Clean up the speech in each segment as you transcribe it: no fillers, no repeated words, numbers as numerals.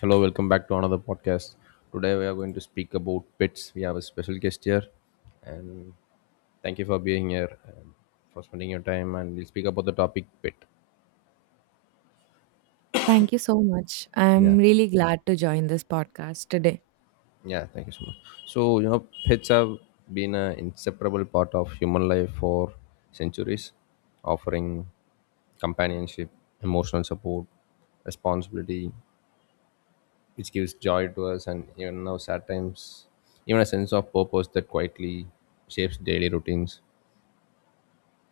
Hello, welcome back to another podcast. Today we are going to speak about pets. We have a special guest here. Thank you for being here, for spending your time, and we'll speak about the topic pet. Thank you so much. Yeah, I'm really glad to join this podcast today. yeah. Thank you so much. So, pets have been an inseparable part of human life for centuries, offering companionship, emotional support, responsibility, which gives joy to us, and even now, sad times, even a sense of purpose that quietly shapes daily routines,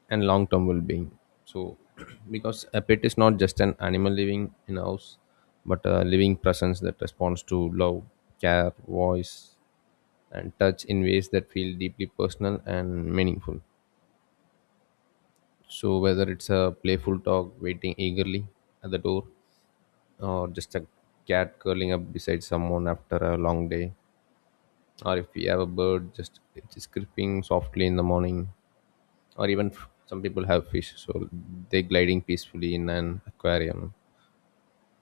and long term well being. So, because a pet is not just an animal living in a house, but a living presence that responds to love, care, voice, and touch in ways that feel deeply personal and meaningful. So, whether it's a playful dog waiting eagerly at the door, or just a cat curling up beside someone after a long day, or if we have a bird just it is creeping softly in the morning, or even some people have fish so they gliding peacefully in an aquarium,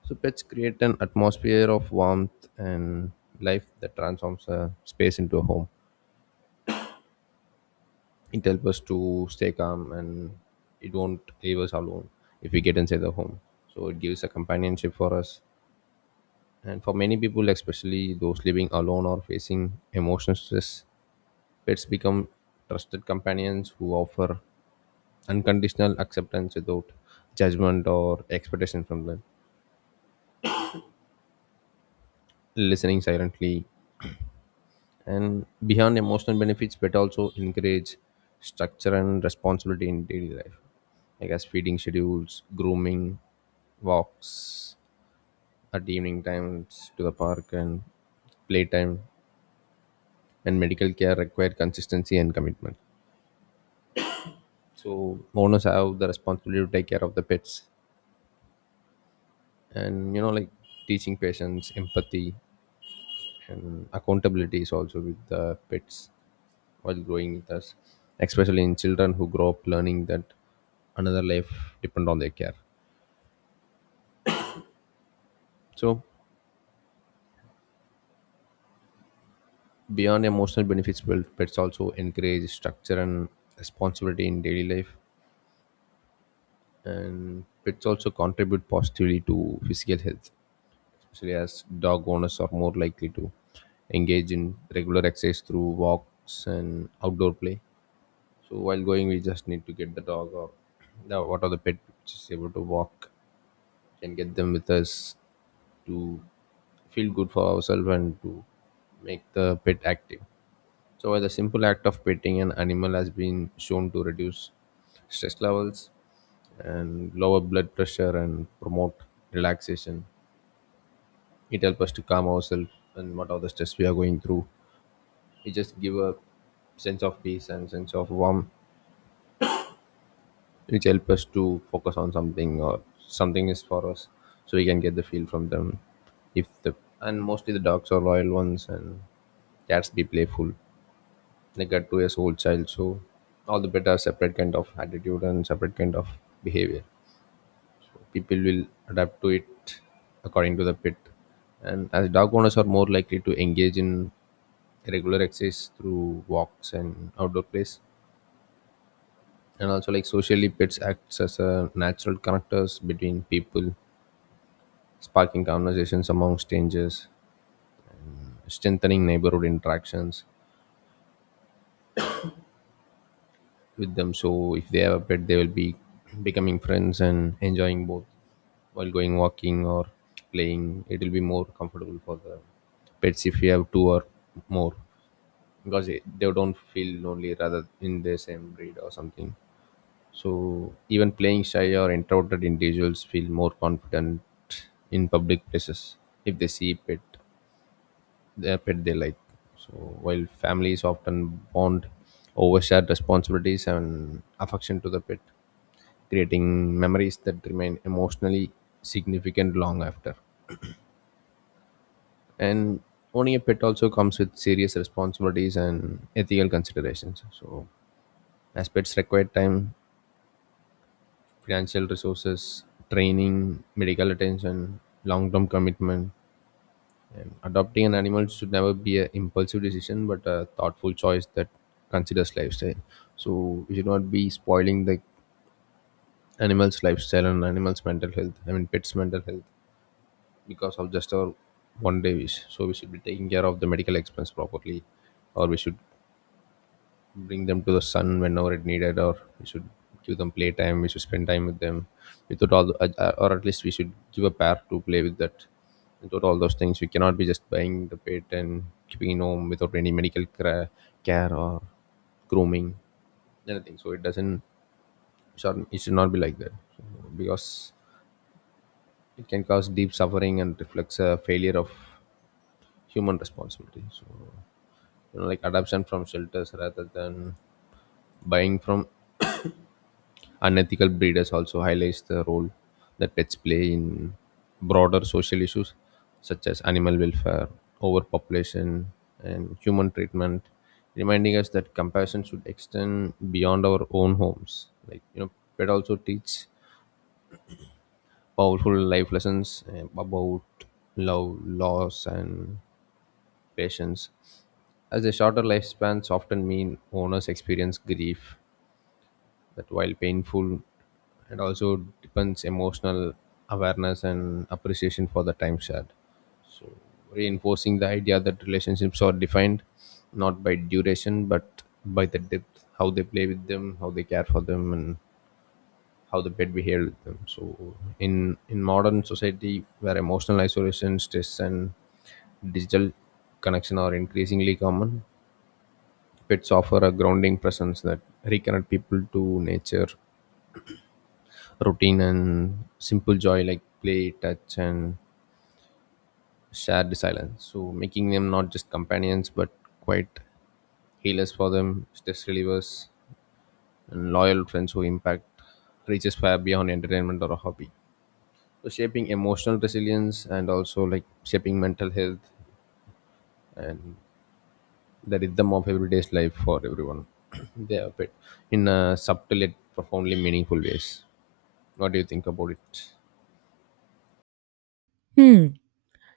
so pets create an atmosphere of warmth and life that transforms a space into a home. It helps us to stay calm, and it won't leave us alone if we get inside the home, so it gives a companionship for us. And for many people, especially those living alone or facing emotional stress, pets become trusted companions who offer unconditional acceptance without judgment or expectation from them, listening silently. And beyond emotional benefits but also encourage structure and responsibility in daily life, like as feeding schedules, grooming, walks at evening times to the park, and playtime and medical care require consistency and commitment. So owners have the responsibility to take care of the pets, and you know, like teaching patients empathy and accountability is also with the pets while growing with us, especially in children who grow up learning that another life depend on their care. So beyond emotional benefits well, pets also encourage structure and responsibility in daily life. And pets also contribute positively to physical health, especially as dog owners are more likely to engage in regular exercise through walks and outdoor play. So while going, we just need to get the dog or the what are the pet which is able to walk and get them with us to feel good for ourselves and to make the pet active. So while the simple act of petting an animal has been shown to reduce stress levels and lower blood pressure and promote relaxation, it helps us to calm ourselves and what are the stress we are going through. It just give a sense of peace and sense of warmth which help us to focus on something or something is for us, so we can get the feel from them. If the, and mostly the dogs are loyal ones and cats be playful, they get to a whole child, so all the better separate kind of attitude and separate kind of behavior people will adapt to it according to the pet. And as dog owners are more likely to engage in regular exercise through walks and outdoor plays, and also like socially pets acts as a natural connectors between people, sparking conversations among strangers, strengthening neighborhood interactions with them. So if they have a pet, they will be becoming friends and enjoying both while going walking or playing. It will be more comfortable for the pets if you have two or more, because they don't feel lonely rather in the same breed or something. So even playing shy or introverted individuals feel more confident in public places if they see a pet, their pet they like. So while families often bond over shared responsibilities and affection to the pet, creating memories that remain emotionally significant long after. And owning a pet also comes with serious responsibilities and ethical considerations. So as pets require time, financial resources, training, medical attention, long-term commitment. Adopting an animal should never be an impulsive decision, but a thoughtful choice that considers lifestyle. So we should not be spoiling the animal's lifestyle and animal's mental health. I mean, pets' mental health because of just our one day wish. So we should be taking care of the medical expense properly, or we should bring them to the sun whenever it needed, or we should give them playtime, we should spend time with them without all the, or at least we should give a pair to play with that. Without all those things we cannot be just buying the pet and keeping it home without any medical care or grooming anything, so it doesn't should, it should not be like that. So because it can cause deep suffering and reflects a failure of human responsibility. So you know, like adoption from shelters rather than buying from unethical breeders also highlights the role that pets play in broader social issues such as animal welfare, overpopulation, and human treatment, reminding us that compassion should extend beyond our own homes. Like you know, pet also teach powerful life lessons about love, loss, and patience, as the shorter lifespans often mean owners experience grief that while painful it also depends emotional awareness and appreciation for the time shared. So reinforcing the idea that relationships are defined not by duration but by the depth, how they play with them, how they care for them, and how the pet behave with them. So in modern society where emotional isolation, stress, and digital connection are increasingly common, pets offer a grounding presence that reconnect people to nature, routine, and simple joy like play, touch, and shared silence. So, making them not just companions but quite healers for them, stress relievers, and loyal friends who impact reaches far beyond entertainment or a hobby. So, shaping emotional resilience and also like shaping mental health and the rhythm of everyday's life for everyone. They are pet in a subtle yet profoundly meaningful ways. What do you think about it? Hmm.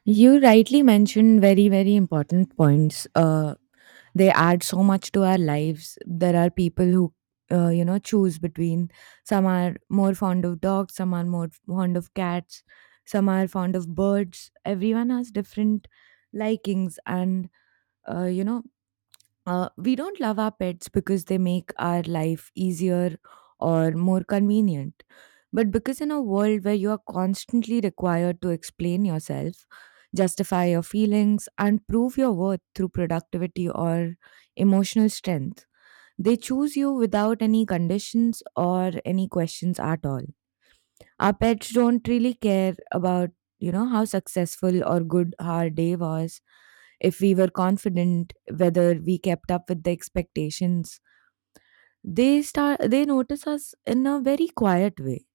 You rightly mentioned very, very important points. They add so much to our lives. There are people who, choose between. Some are more fond of dogs, some are more fond of cats, some are fond of birds. Everyone has different likings and, uh, you know, we don't love our pets because they make our life easier or more convenient. But because in a world where you are constantly required to explain yourself, justify your feelings, and prove your worth through productivity or emotional strength, they choose you without any conditions or any questions at all. Our pets don't really care about, how successful or good our day was, if we were confident, whether we kept up with the expectations. They notice us in a very quiet way.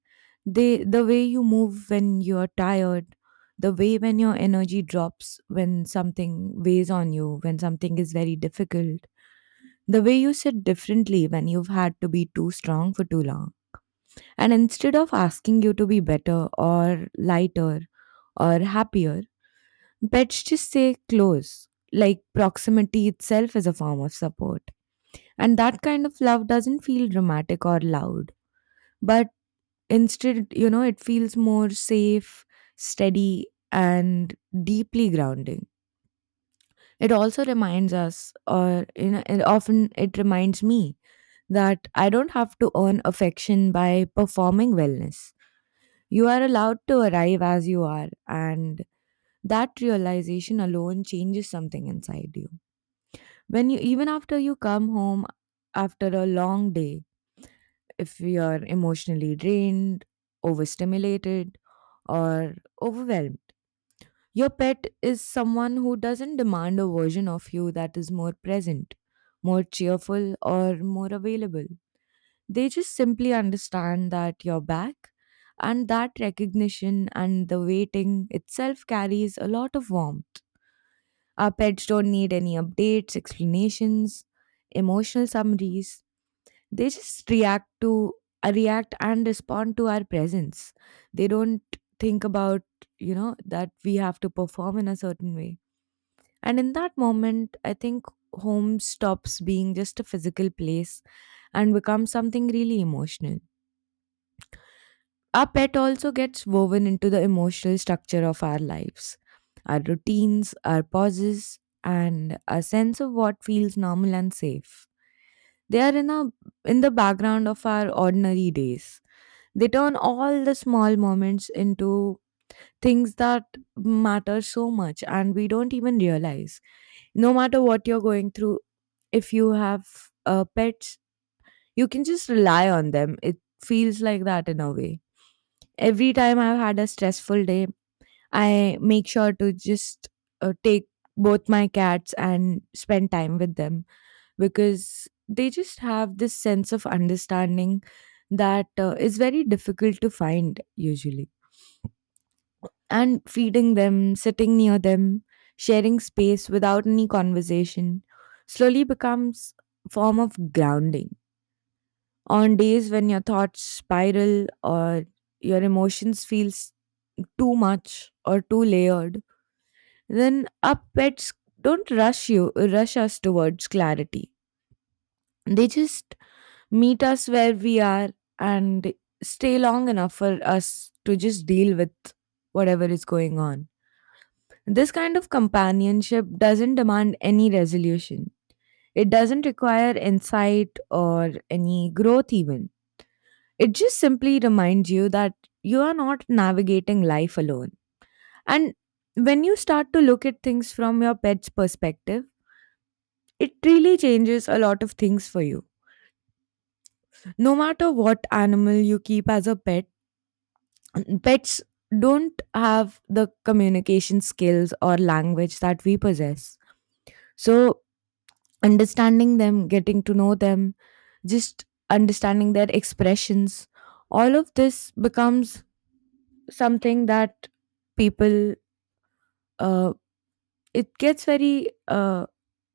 They, the way you move when you are tired, the way when your energy drops when something weighs on you, when something is very difficult, the way you sit differently when you've had to be too strong for too long. And instead of asking you to be better or lighter, or happier, pets just say close, like proximity itself is a form of support. And that kind of love doesn't feel dramatic or loud, but instead, it feels more safe, steady, and deeply grounding. It also reminds us, or and often it reminds me that I don't have to earn affection by performing wellness. You are allowed to arrive as you are, and that realization alone changes something inside you. When you, even after you come home after a long day, if you're emotionally drained, overstimulated, or overwhelmed, your pet is someone who doesn't demand a version of you that is more present, more cheerful, or more available. They just simply understand that you're back, and that recognition and the waiting itself carries a lot of warmth. Our pets don't need any updates, explanations, emotional summaries. They just react and respond to our presence. They don't think about, that we have to perform in a certain way. And in that moment, I think home stops being just a physical place and becomes something really emotional. Our pet also gets woven into the emotional structure of our lives, our routines, our pauses, and a sense of what feels normal and safe. They are in, a, in the background of our ordinary days. They turn all the small moments into things that matter so much, and we don't even realize. No matter what you're going through, if you have pets, you can just rely on them. It feels like that in a way. Every time I've had a stressful day, I make sure to just take both my cats and spend time with them because they just have this sense of understanding that is very difficult to find usually. And feeding them, sitting near them, sharing space without any conversation slowly becomes form of grounding. On days when your thoughts spiral or your emotions feel too much or too layered, then our pets don't rush us towards clarity. They just meet us where we are and stay long enough for us to just deal with whatever is going on. This kind of companionship doesn't demand any resolution. It doesn't require insight or any growth, even. It just simply reminds you that you are not navigating life alone. And when you start to look at things from your pet's perspective, it really changes a lot of things for you. No matter what animal you keep as a pet, pets don't have the communication skills or language that we possess. So, understanding them, getting to know them, just understanding their expressions, all of this becomes something that people uh, it gets very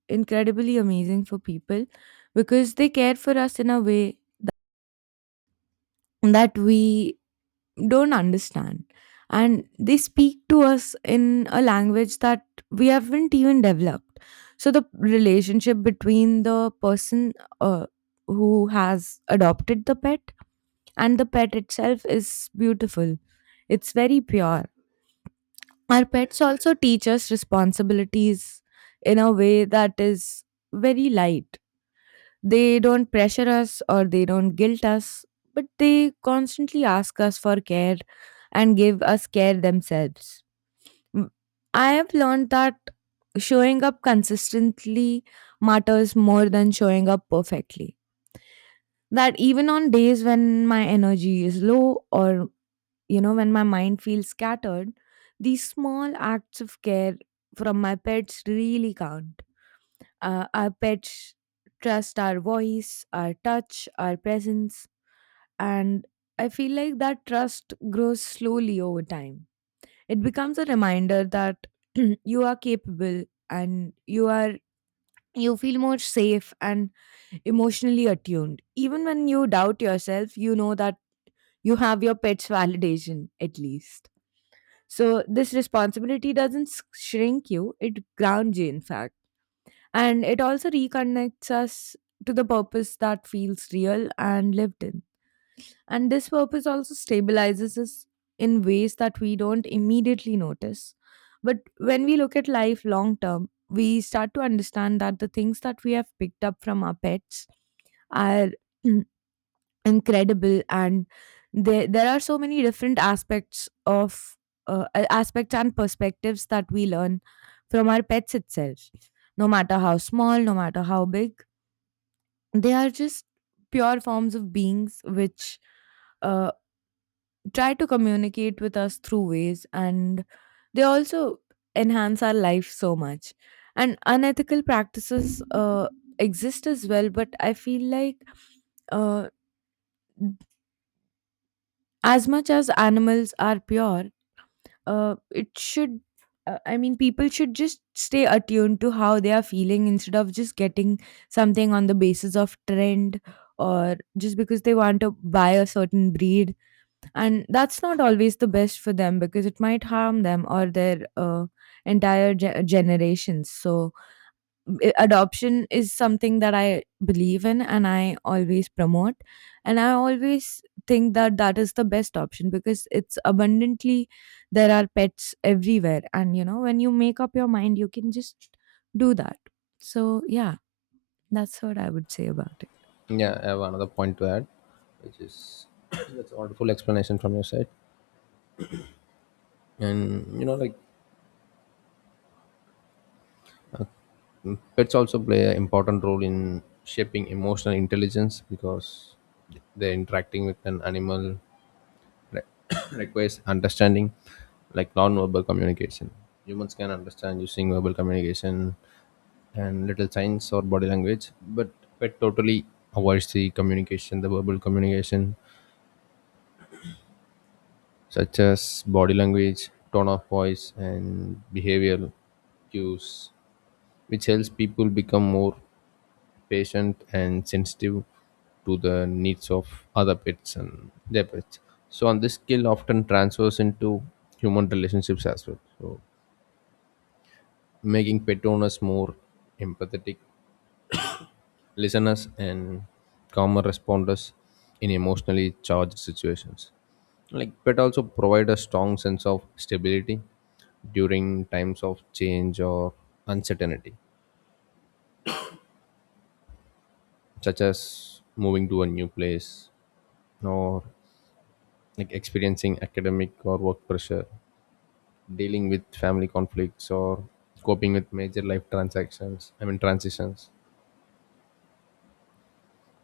incredibly amazing for people, because they care for us in a way that we don't understand, and they speak to us in a language that we haven't even developed. So the relationship between the person uh, who has adopted the pet and the pet itself is beautiful. It's very pure. Our pets also teach us responsibilities in a way that is very light. They don't pressure us or they don't guilt us, but they constantly ask us for care and give us care themselves. M- I have learned that showing up consistently matters more than showing up perfectly. That even on days when my energy is low or when my mind feels scattered, these small acts of care from my pets really count. Our pets trust our voice, our touch, our presence, and I feel like that trust grows slowly over time. It becomes a reminder that you are capable and you feel more safe and emotionally attuned. Even when you doubt yourself, you know that you have your pet's validation at least. So this responsibility doesn't shrink you, it grounds you in fact. And it also reconnects us to the purpose that feels real and lived in. And this purpose also stabilizes us in ways that we don't immediately notice. But when we look at life long term, we start to understand that the things that we have picked up from our pets are incredible, and there are so many different aspects of aspects and perspectives that we learn from our pets itself, no matter how small, no matter how big. They are just pure forms of beings which uh, try to communicate with us through ways, and they also enhance our life so much. And unethical practices exist as well, but I feel like, uh, as much as animals are pure, uh, it should, I mean, people should just stay attuned to how they are feeling instead of just getting something on the basis of trend or just because they want to buy a certain breed. And that's not always the best for them because it might harm them or their entire generations. So, adoption is something that I believe in and I always promote. And I always think that that is the best option because it's abundantly, there are pets everywhere. And, you know, when you make up your mind, you can just do that. So, yeah, that's what I would say about it. Yeah, I have another point to add, which is that's a wonderful explanation from your side. And you know, like pets also play an important role in shaping emotional intelligence because they're interacting with an animal re- requires understanding, like non-verbal communication. Humans can understand using verbal communication and little signs or body language, but pet totally avoids the communication, the verbal communication such as body language, tone of voice, and behavioral cues, which helps people become more patient and sensitive to the needs of other pets and their pets. So, and this skill often transfers into human relationships as well. So, making pet owners more empathetic listeners and calmer responders in emotionally charged situations. Like pet also provide a strong sense of stability during times of change or uncertainty, such as moving to a new place or like experiencing academic or work pressure, dealing with family conflicts or coping with major life transactions, I mean transitions.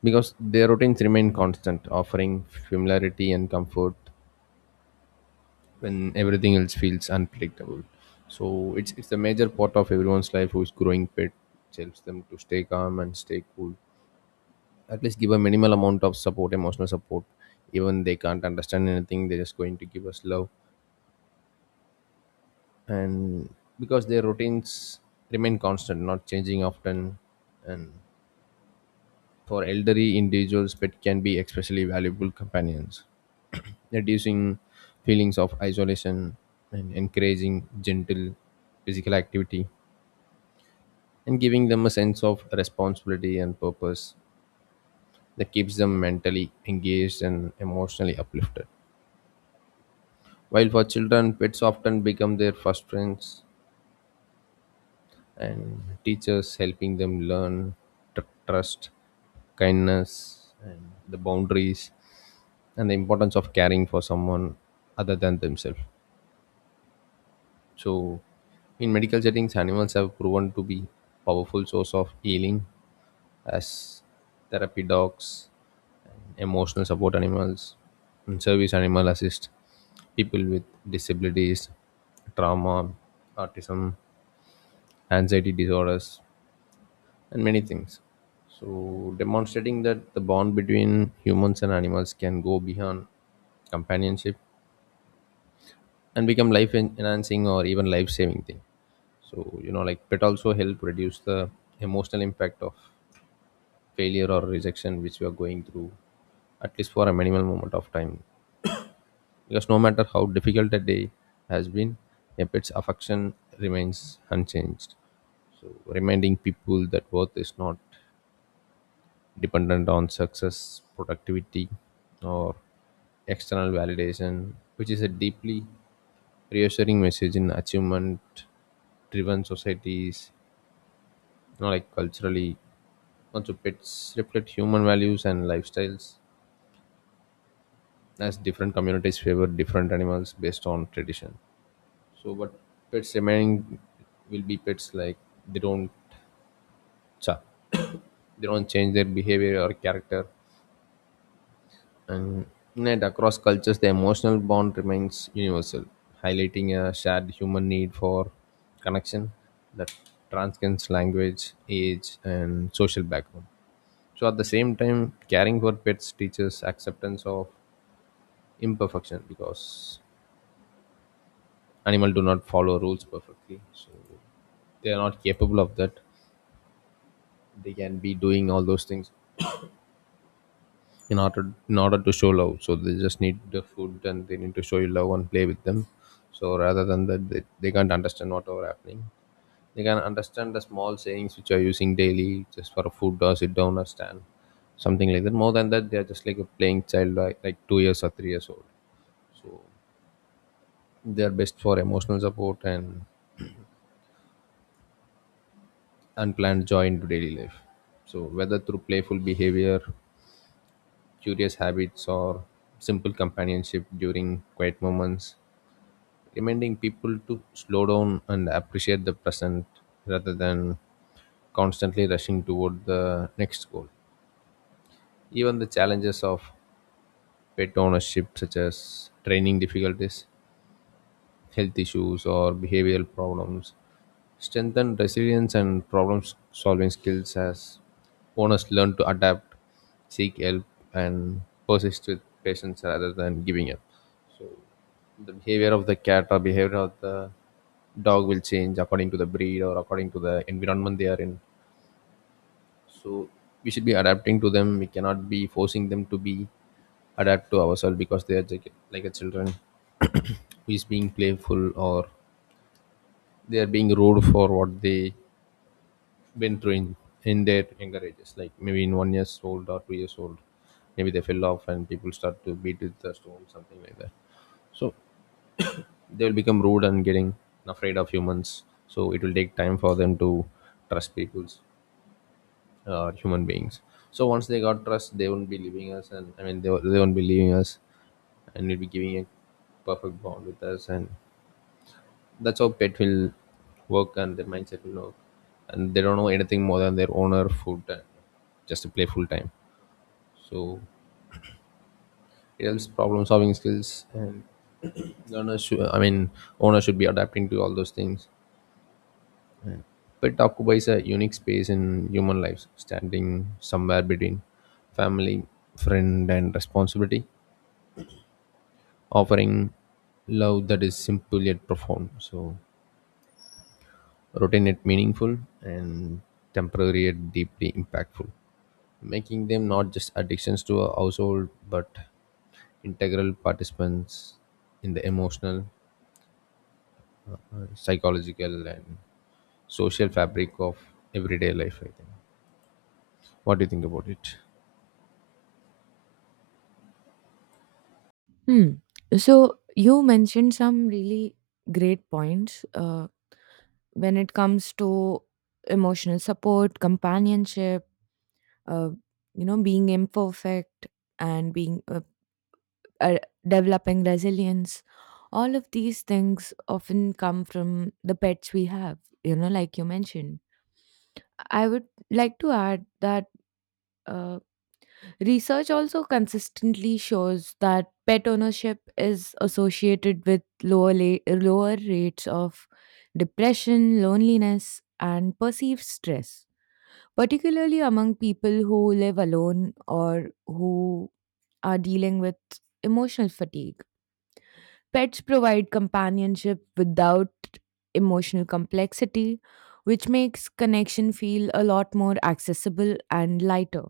Because their routines remain constant, offering familiarity and comfort when everything else feels unpredictable. So it's the major part of everyone's life who is growing pet. It helps them to stay calm and stay cool. At least give a minimal amount of support, emotional support. Even they can't understand anything, they're just going to give us love. And because their routines remain constant, not changing often. And for elderly individuals, pet can be especially valuable companions, reducing feelings of isolation and encouraging gentle physical activity and giving them a sense of responsibility and purpose that keeps them mentally engaged and emotionally uplifted. While for children, pets often become their first friends and teachers, helping them learn trust, kindness, and the boundaries and the importance of caring for someone other than themselves. So, in medical settings, animals have proven to be powerful source of healing as therapy dogs, emotional support animals, and service animal assist people with disabilities, trauma, autism, anxiety disorders, and many things. So, demonstrating that the bond between humans and animals can go beyond companionship and become life enhancing or even life saving thing. So, you know, like pet also help reduce the emotional impact of failure or rejection which we are going through at least for a minimal moment of time, because no matter how difficult a day has been, a pet's affection remains unchanged. So reminding people that worth is not dependent on success, productivity, or external validation, which is a deeply reassuring message in achievement driven societies. You know, like culturally also pets reflect human values and lifestyles as different communities favor different animals based on tradition. So, but pets remaining will be pets, like they don't cha- they don't change their behavior or character, and yet across cultures the emotional bond remains universal, highlighting a shared human need for connection that transcends language, age, and social background. So at the same time, caring for pets teaches acceptance of imperfection because animal do not follow rules perfectly, so they are not capable of that. They can be doing all those things in order in order to show love, so they just need the food and they need to show you love and play with them. So rather than that, they can't understand whatever happening. They can understand the small sayings which are using daily just for food or sit down or stand, something like that. More than that, they are just like a playing child, like 2 years or 3 years old. So they are best for emotional support and unplanned joy into daily life. So, whether through playful behavior, curious habits, or simple companionship during quiet moments, reminding people to slow down and appreciate the present rather than constantly rushing toward the next goal. Even the challenges of pet ownership, such as training difficulties, health issues, or behavioral problems, strengthen resilience and problem solving skills as owners learn to adapt, seek help, and persist with patience rather than giving up. So, the behavior of the cat or behavior of the dog will change according to the breed or according to the environment they are in. So, we should be adapting to them. We cannot be forcing them to be adapt to ourselves because they are like a children who is being playful, or they are being rude for what they been through in their younger ages, like maybe in 1 years old or 2 years old. Maybe they fell off and people start to beat with the stone, something like that. So they will become rude and getting afraid of humans. So it will take time for them to trust people's human beings. So once they got trust, they won't be leaving us, and I mean they won't be leaving us, and we'll be giving a perfect bond with us. And that's how pet will work and their mindset will work, and they don't know anything more than their owner food and just to play full time. So it helps problem solving skills and owner should, i mean owner should be adapting to all those things. Pet occupies a unique space in human lives standing somewhere between family, friend, and responsibility, offering love that is simple yet profound, so routine yet meaningful, and temporary yet deeply impactful, making them not just addictions to a household but integral participants in the emotional, psychological, and social fabric of everyday life, I think. What do you think about it? Hmm. So you mentioned some really great points when it comes to emotional support, companionship, uh, being imperfect and being uh, developing resilience. All of these things often come from the pets we have. You know, like you mentioned, I would like to add that uh, research also consistently shows that pet ownership is associated with lower rates of depression, loneliness, and perceived stress, particularly among people who live alone or who are dealing with emotional fatigue. Pets provide companionship without emotional complexity, which makes connection feel a lot more accessible and lighter.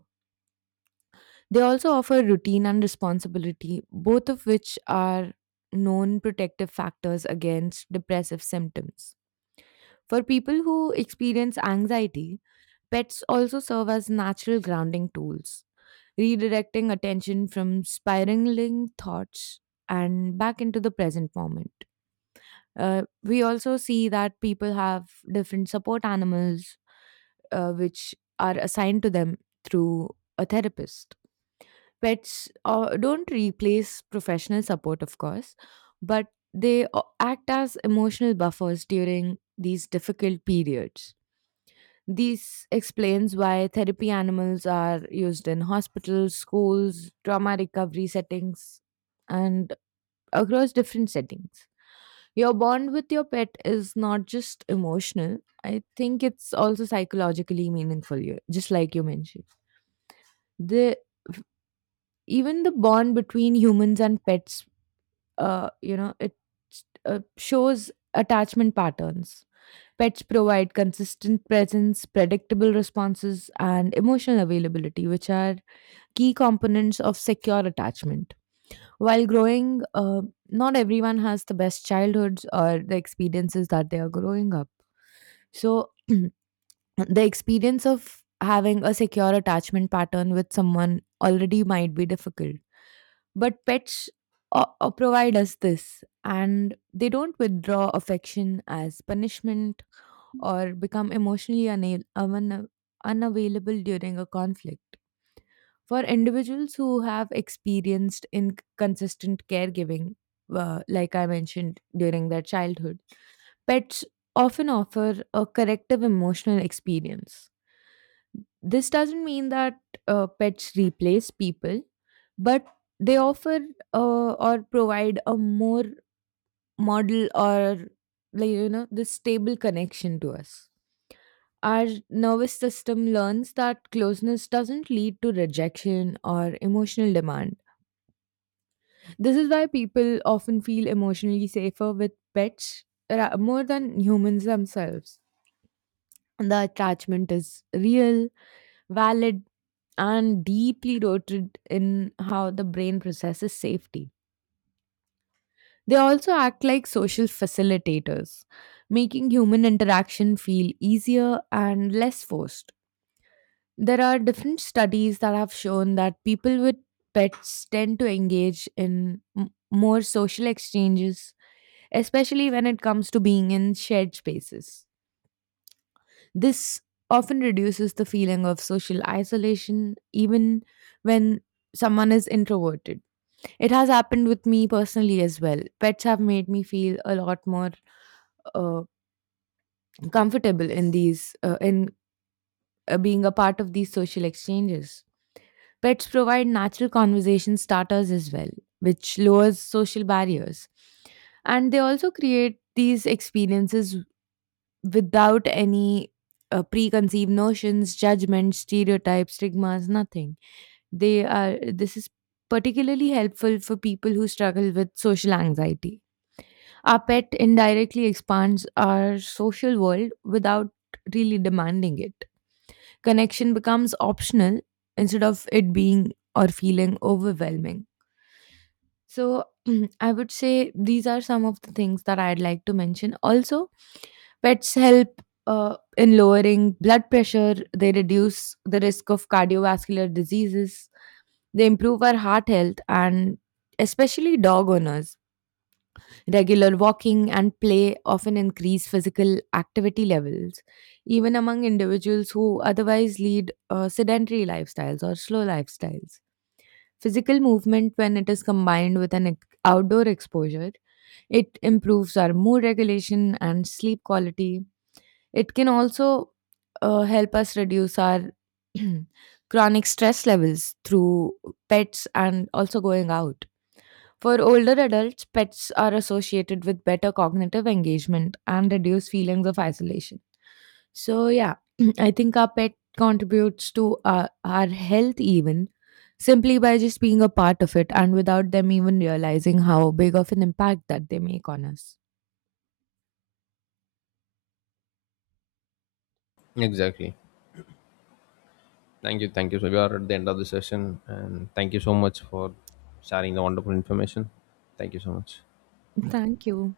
They also offer routine and responsibility, both of which are known protective factors against depressive symptoms. For people who experience anxiety, pets also serve as natural grounding tools, redirecting attention from spiraling thoughts and back into the present moment. We also see that people have different support animals which are assigned to them through a therapist. Pets don't replace professional support, of course, but they act as emotional buffers during these difficult periods. This explains why therapy animals are used in hospitals, schools, trauma recovery settings, and across different settings. Your bond with your pet is not just emotional, I think it's also psychologically meaningful, you- just like you mentioned. The even the bond between humans and pets, you know, it shows attachment patterns. Pets provide consistent presence, predictable responses, and emotional availability, which are key components of secure attachment. While growing, not everyone has the best childhoods or the experiences that they are growing up. So, the experience of having a secure attachment pattern with someone already might be difficult. But pets provide us this, and they don't withdraw affection as punishment or become emotionally unavailable during a conflict. For individuals who have experienced inconsistent caregiving, like I mentioned during their childhood, pets often offer a corrective emotional experience. This doesn't mean that pets replace people, but they offer or provide a more model or the stable connection to us. Our nervous system learns that closeness doesn't lead to rejection or emotional demand. This is why people often feel emotionally safer with pets more than humans themselves. The attachment is real, valid, and deeply rooted in how the brain processes safety. They also act like social facilitators, making human interaction feel easier and less forced. There are different studies that have shown that people with pets tend to engage in more social exchanges, especially when it comes to being in shared spaces. This often reduces the feeling of social isolation, even when someone is introverted. It has happened with me personally as well. Pets have made me feel a lot more uh, comfortable in these, in being a part of these social exchanges. Pets provide natural conversation starters as well, which lowers social barriers. And they also create these experiences without any preconceived notions, judgments, stereotypes, stigmas, nothing. They are this is particularly helpful for people who struggle with social anxiety. Our pet indirectly expands our social world without really demanding it. Connection becomes optional instead of it being or feeling overwhelming. So, I would say these are some of the things that I'd like to mention. Also, pets help in lowering blood pressure, they reduce the risk of cardiovascular diseases, they improve our heart health, and especially dog owners. Regular walking and play often increase physical activity levels, even among individuals who otherwise lead sedentary lifestyles or slow lifestyles. Physical movement, when it is combined with an outdoor exposure, it improves our mood regulation and sleep quality. It can also help us reduce our chronic stress levels through pets and also going out. For older adults, pets are associated with better cognitive engagement and reduced feelings of isolation. So, yeah, I think our pet contributes to our health even simply by just being a part of it and without them even realizing how big of an impact that they make on us. Exactly. Thank you. Thank you. So we are at the end of the session, and thank you so much for sharing the wonderful information. Thank you so much. Thank you.